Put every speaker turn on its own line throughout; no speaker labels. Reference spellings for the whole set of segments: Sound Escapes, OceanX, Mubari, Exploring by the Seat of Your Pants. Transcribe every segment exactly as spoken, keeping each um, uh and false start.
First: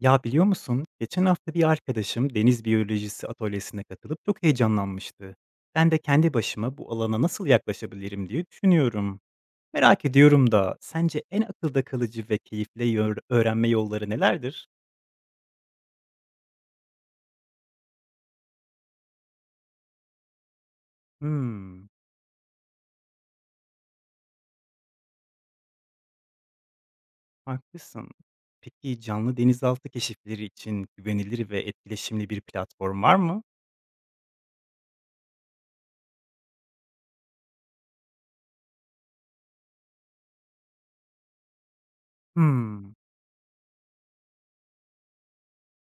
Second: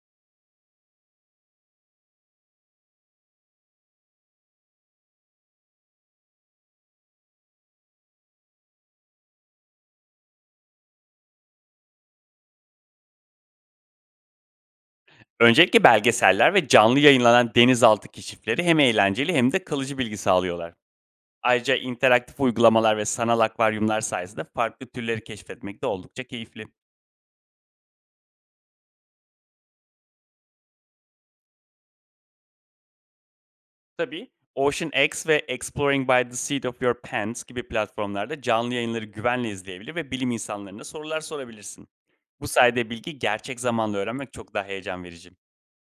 Ya biliyor musun, geçen hafta bir arkadaşım deniz biyolojisi atölyesine katılıp çok heyecanlanmıştı. Ben de kendi başıma bu alana nasıl yaklaşabilirim diye düşünüyorum. Merak ediyorum da sence en akılda kalıcı ve keyifli yör- öğrenme yolları nelerdir?
Öncelikle belgeseller ve canlı yayınlanan denizaltı keşifleri hem eğlenceli hem de kalıcı bilgi sağlıyorlar. Ayrıca
Hmm,
interaktif uygulamalar ve sanal akvaryumlar sayesinde farklı türleri keşfetmek de oldukça keyifli.
haklısın. Peki canlı denizaltı keşifleri için güvenilir ve etkileşimli bir platform var mı?
Tabii OceanX ve Exploring by the Seat of Your Pants gibi platformlarda canlı yayınları güvenle izleyebilir ve bilim insanlarına sorular sorabilirsin. Bu sayede
Hmm,
bilgi gerçek zamanlı öğrenmek çok daha heyecan verici.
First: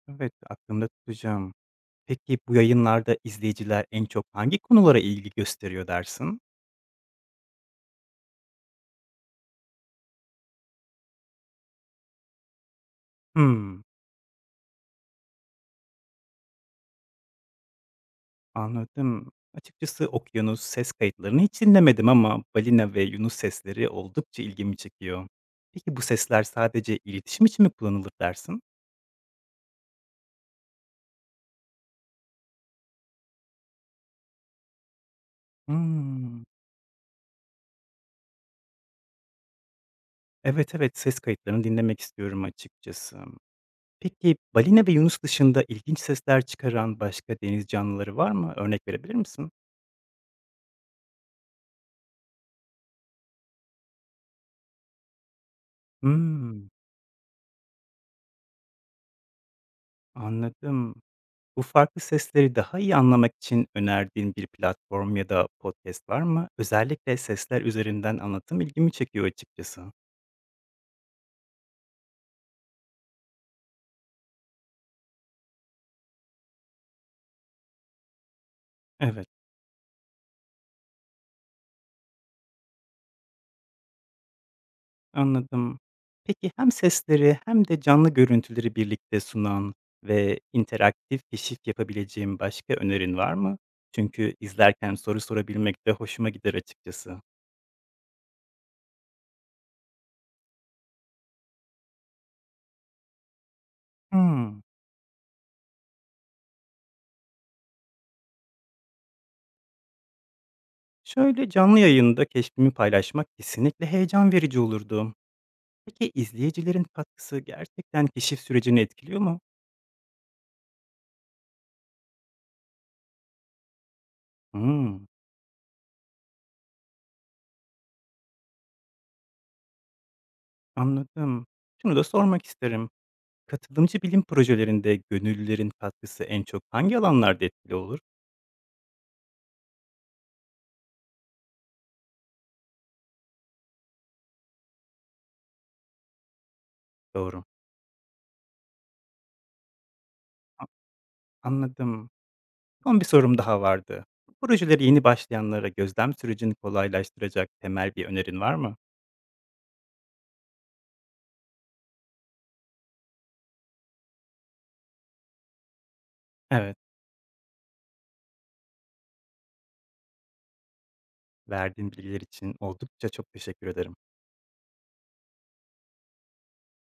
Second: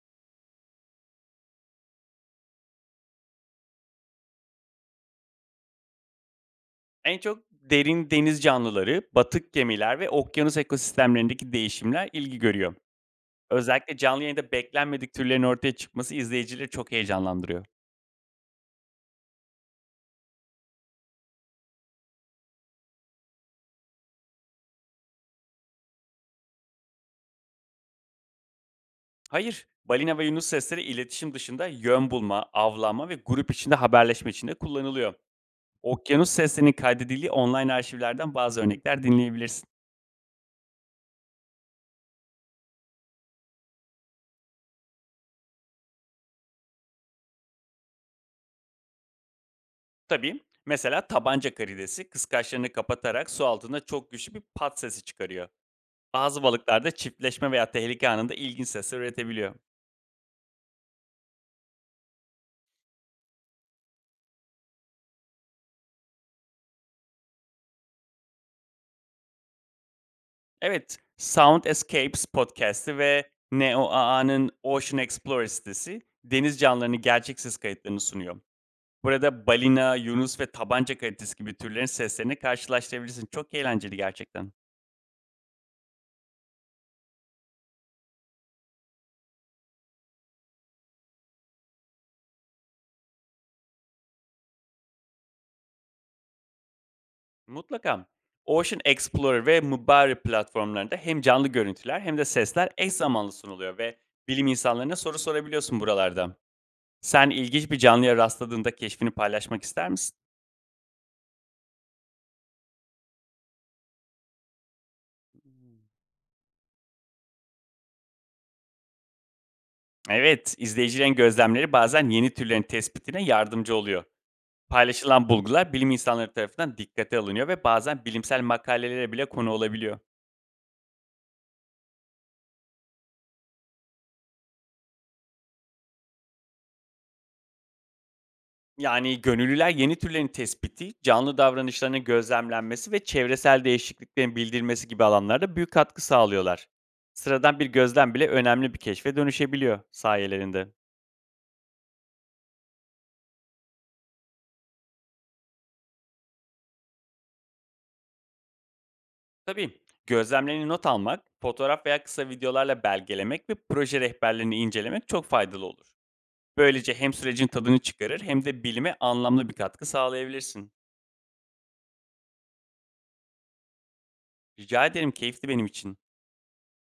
evet aklımda tutacağım. Peki bu yayınlarda izleyiciler en çok hangi konulara ilgi gösteriyor dersin?
En çok derin deniz canlıları, batık gemiler ve okyanus ekosistemlerindeki değişimler ilgi görüyor.
Hmm.
Özellikle canlı yayında beklenmedik türlerin ortaya çıkması izleyicileri çok heyecanlandırıyor.
Anladım. Açıkçası okyanus ses kayıtlarını hiç dinlemedim ama balina ve yunus sesleri oldukça ilgimi çekiyor. Peki bu sesler sadece iletişim için mi kullanılır dersin?
Hayır, balina ve yunus sesleri iletişim dışında yön bulma, avlanma ve grup içinde haberleşme için de kullanılıyor. Okyanus
Hmm.
seslerinin kaydedildiği online arşivlerden bazı örnekler dinleyebilirsin.
Evet, evet, ses kayıtlarını dinlemek istiyorum açıkçası. Peki balina ve yunus dışında ilginç sesler çıkaran başka deniz canlıları var mı? Örnek verebilir misin?
Tabii mesela tabanca karidesi kıskaçlarını kapatarak su altında çok güçlü bir pat sesi çıkarıyor. Bazı
Hmm.
balıklar da çiftleşme veya tehlike anında ilginç sesler üretebiliyor.
Anladım. Bu farklı sesleri daha iyi anlamak için önerdiğin bir platform ya da podcast var mı? Özellikle sesler üzerinden anlatım ilgimi çekiyor açıkçası.
Evet, Sound Escapes podcast'i ve NeoAA'nın Ocean Explorer sitesi deniz canlılarının gerçeksiz kayıtlarını sunuyor.
Evet,
Burada balina, yunus ve tabanca kalitesi gibi türlerin seslerini karşılaştırabilirsin. Çok eğlenceli gerçekten.
anladım. Peki hem sesleri hem de canlı görüntüleri birlikte sunan ve interaktif keşif yapabileceğim başka önerin var mı? Çünkü izlerken soru sorabilmek de hoşuma gider açıkçası.
Mutlaka. Ocean Explorer ve Mubari platformlarında hem canlı görüntüler hem de sesler eş zamanlı sunuluyor ve bilim
Hmm.
insanlarına soru sorabiliyorsun buralarda. Sen ilginç bir canlıya rastladığında keşfini paylaşmak ister misin?
Şöyle, canlı yayında keşfimi paylaşmak kesinlikle heyecan verici olurdu. Peki, izleyicilerin katkısı gerçekten keşif sürecini etkiliyor mu?
Evet, izleyicilerin gözlemleri bazen yeni türlerin tespitine yardımcı oluyor.
Hımm,
Paylaşılan bulgular bilim insanları tarafından dikkate alınıyor ve bazen bilimsel makalelere bile konu olabiliyor.
anladım. Şunu da sormak isterim. Katılımcı bilim projelerinde gönüllülerin katkısı en çok hangi alanlarda etkili olur?
Yani gönüllüler yeni türlerin tespiti, canlı davranışlarının gözlemlenmesi ve çevresel değişikliklerin bildirilmesi gibi alanlarda büyük katkı sağlıyorlar.
Doğru,
Sıradan bir gözlem bile önemli bir keşfe dönüşebiliyor sayelerinde.
anladım. Son bir sorum daha vardı. Bu projelere yeni başlayanlara gözlem sürecini kolaylaştıracak temel bir önerin var mı?
Tabii gözlemlerini not almak, fotoğraf veya kısa videolarla belgelemek ve proje rehberlerini incelemek çok faydalı olur.
Evet,
Böylece hem sürecin tadını çıkarır hem de bilime anlamlı bir katkı sağlayabilirsin.
verdiğin bilgiler için oldukça çok teşekkür ederim.
Rica ederim, keyifli benim için.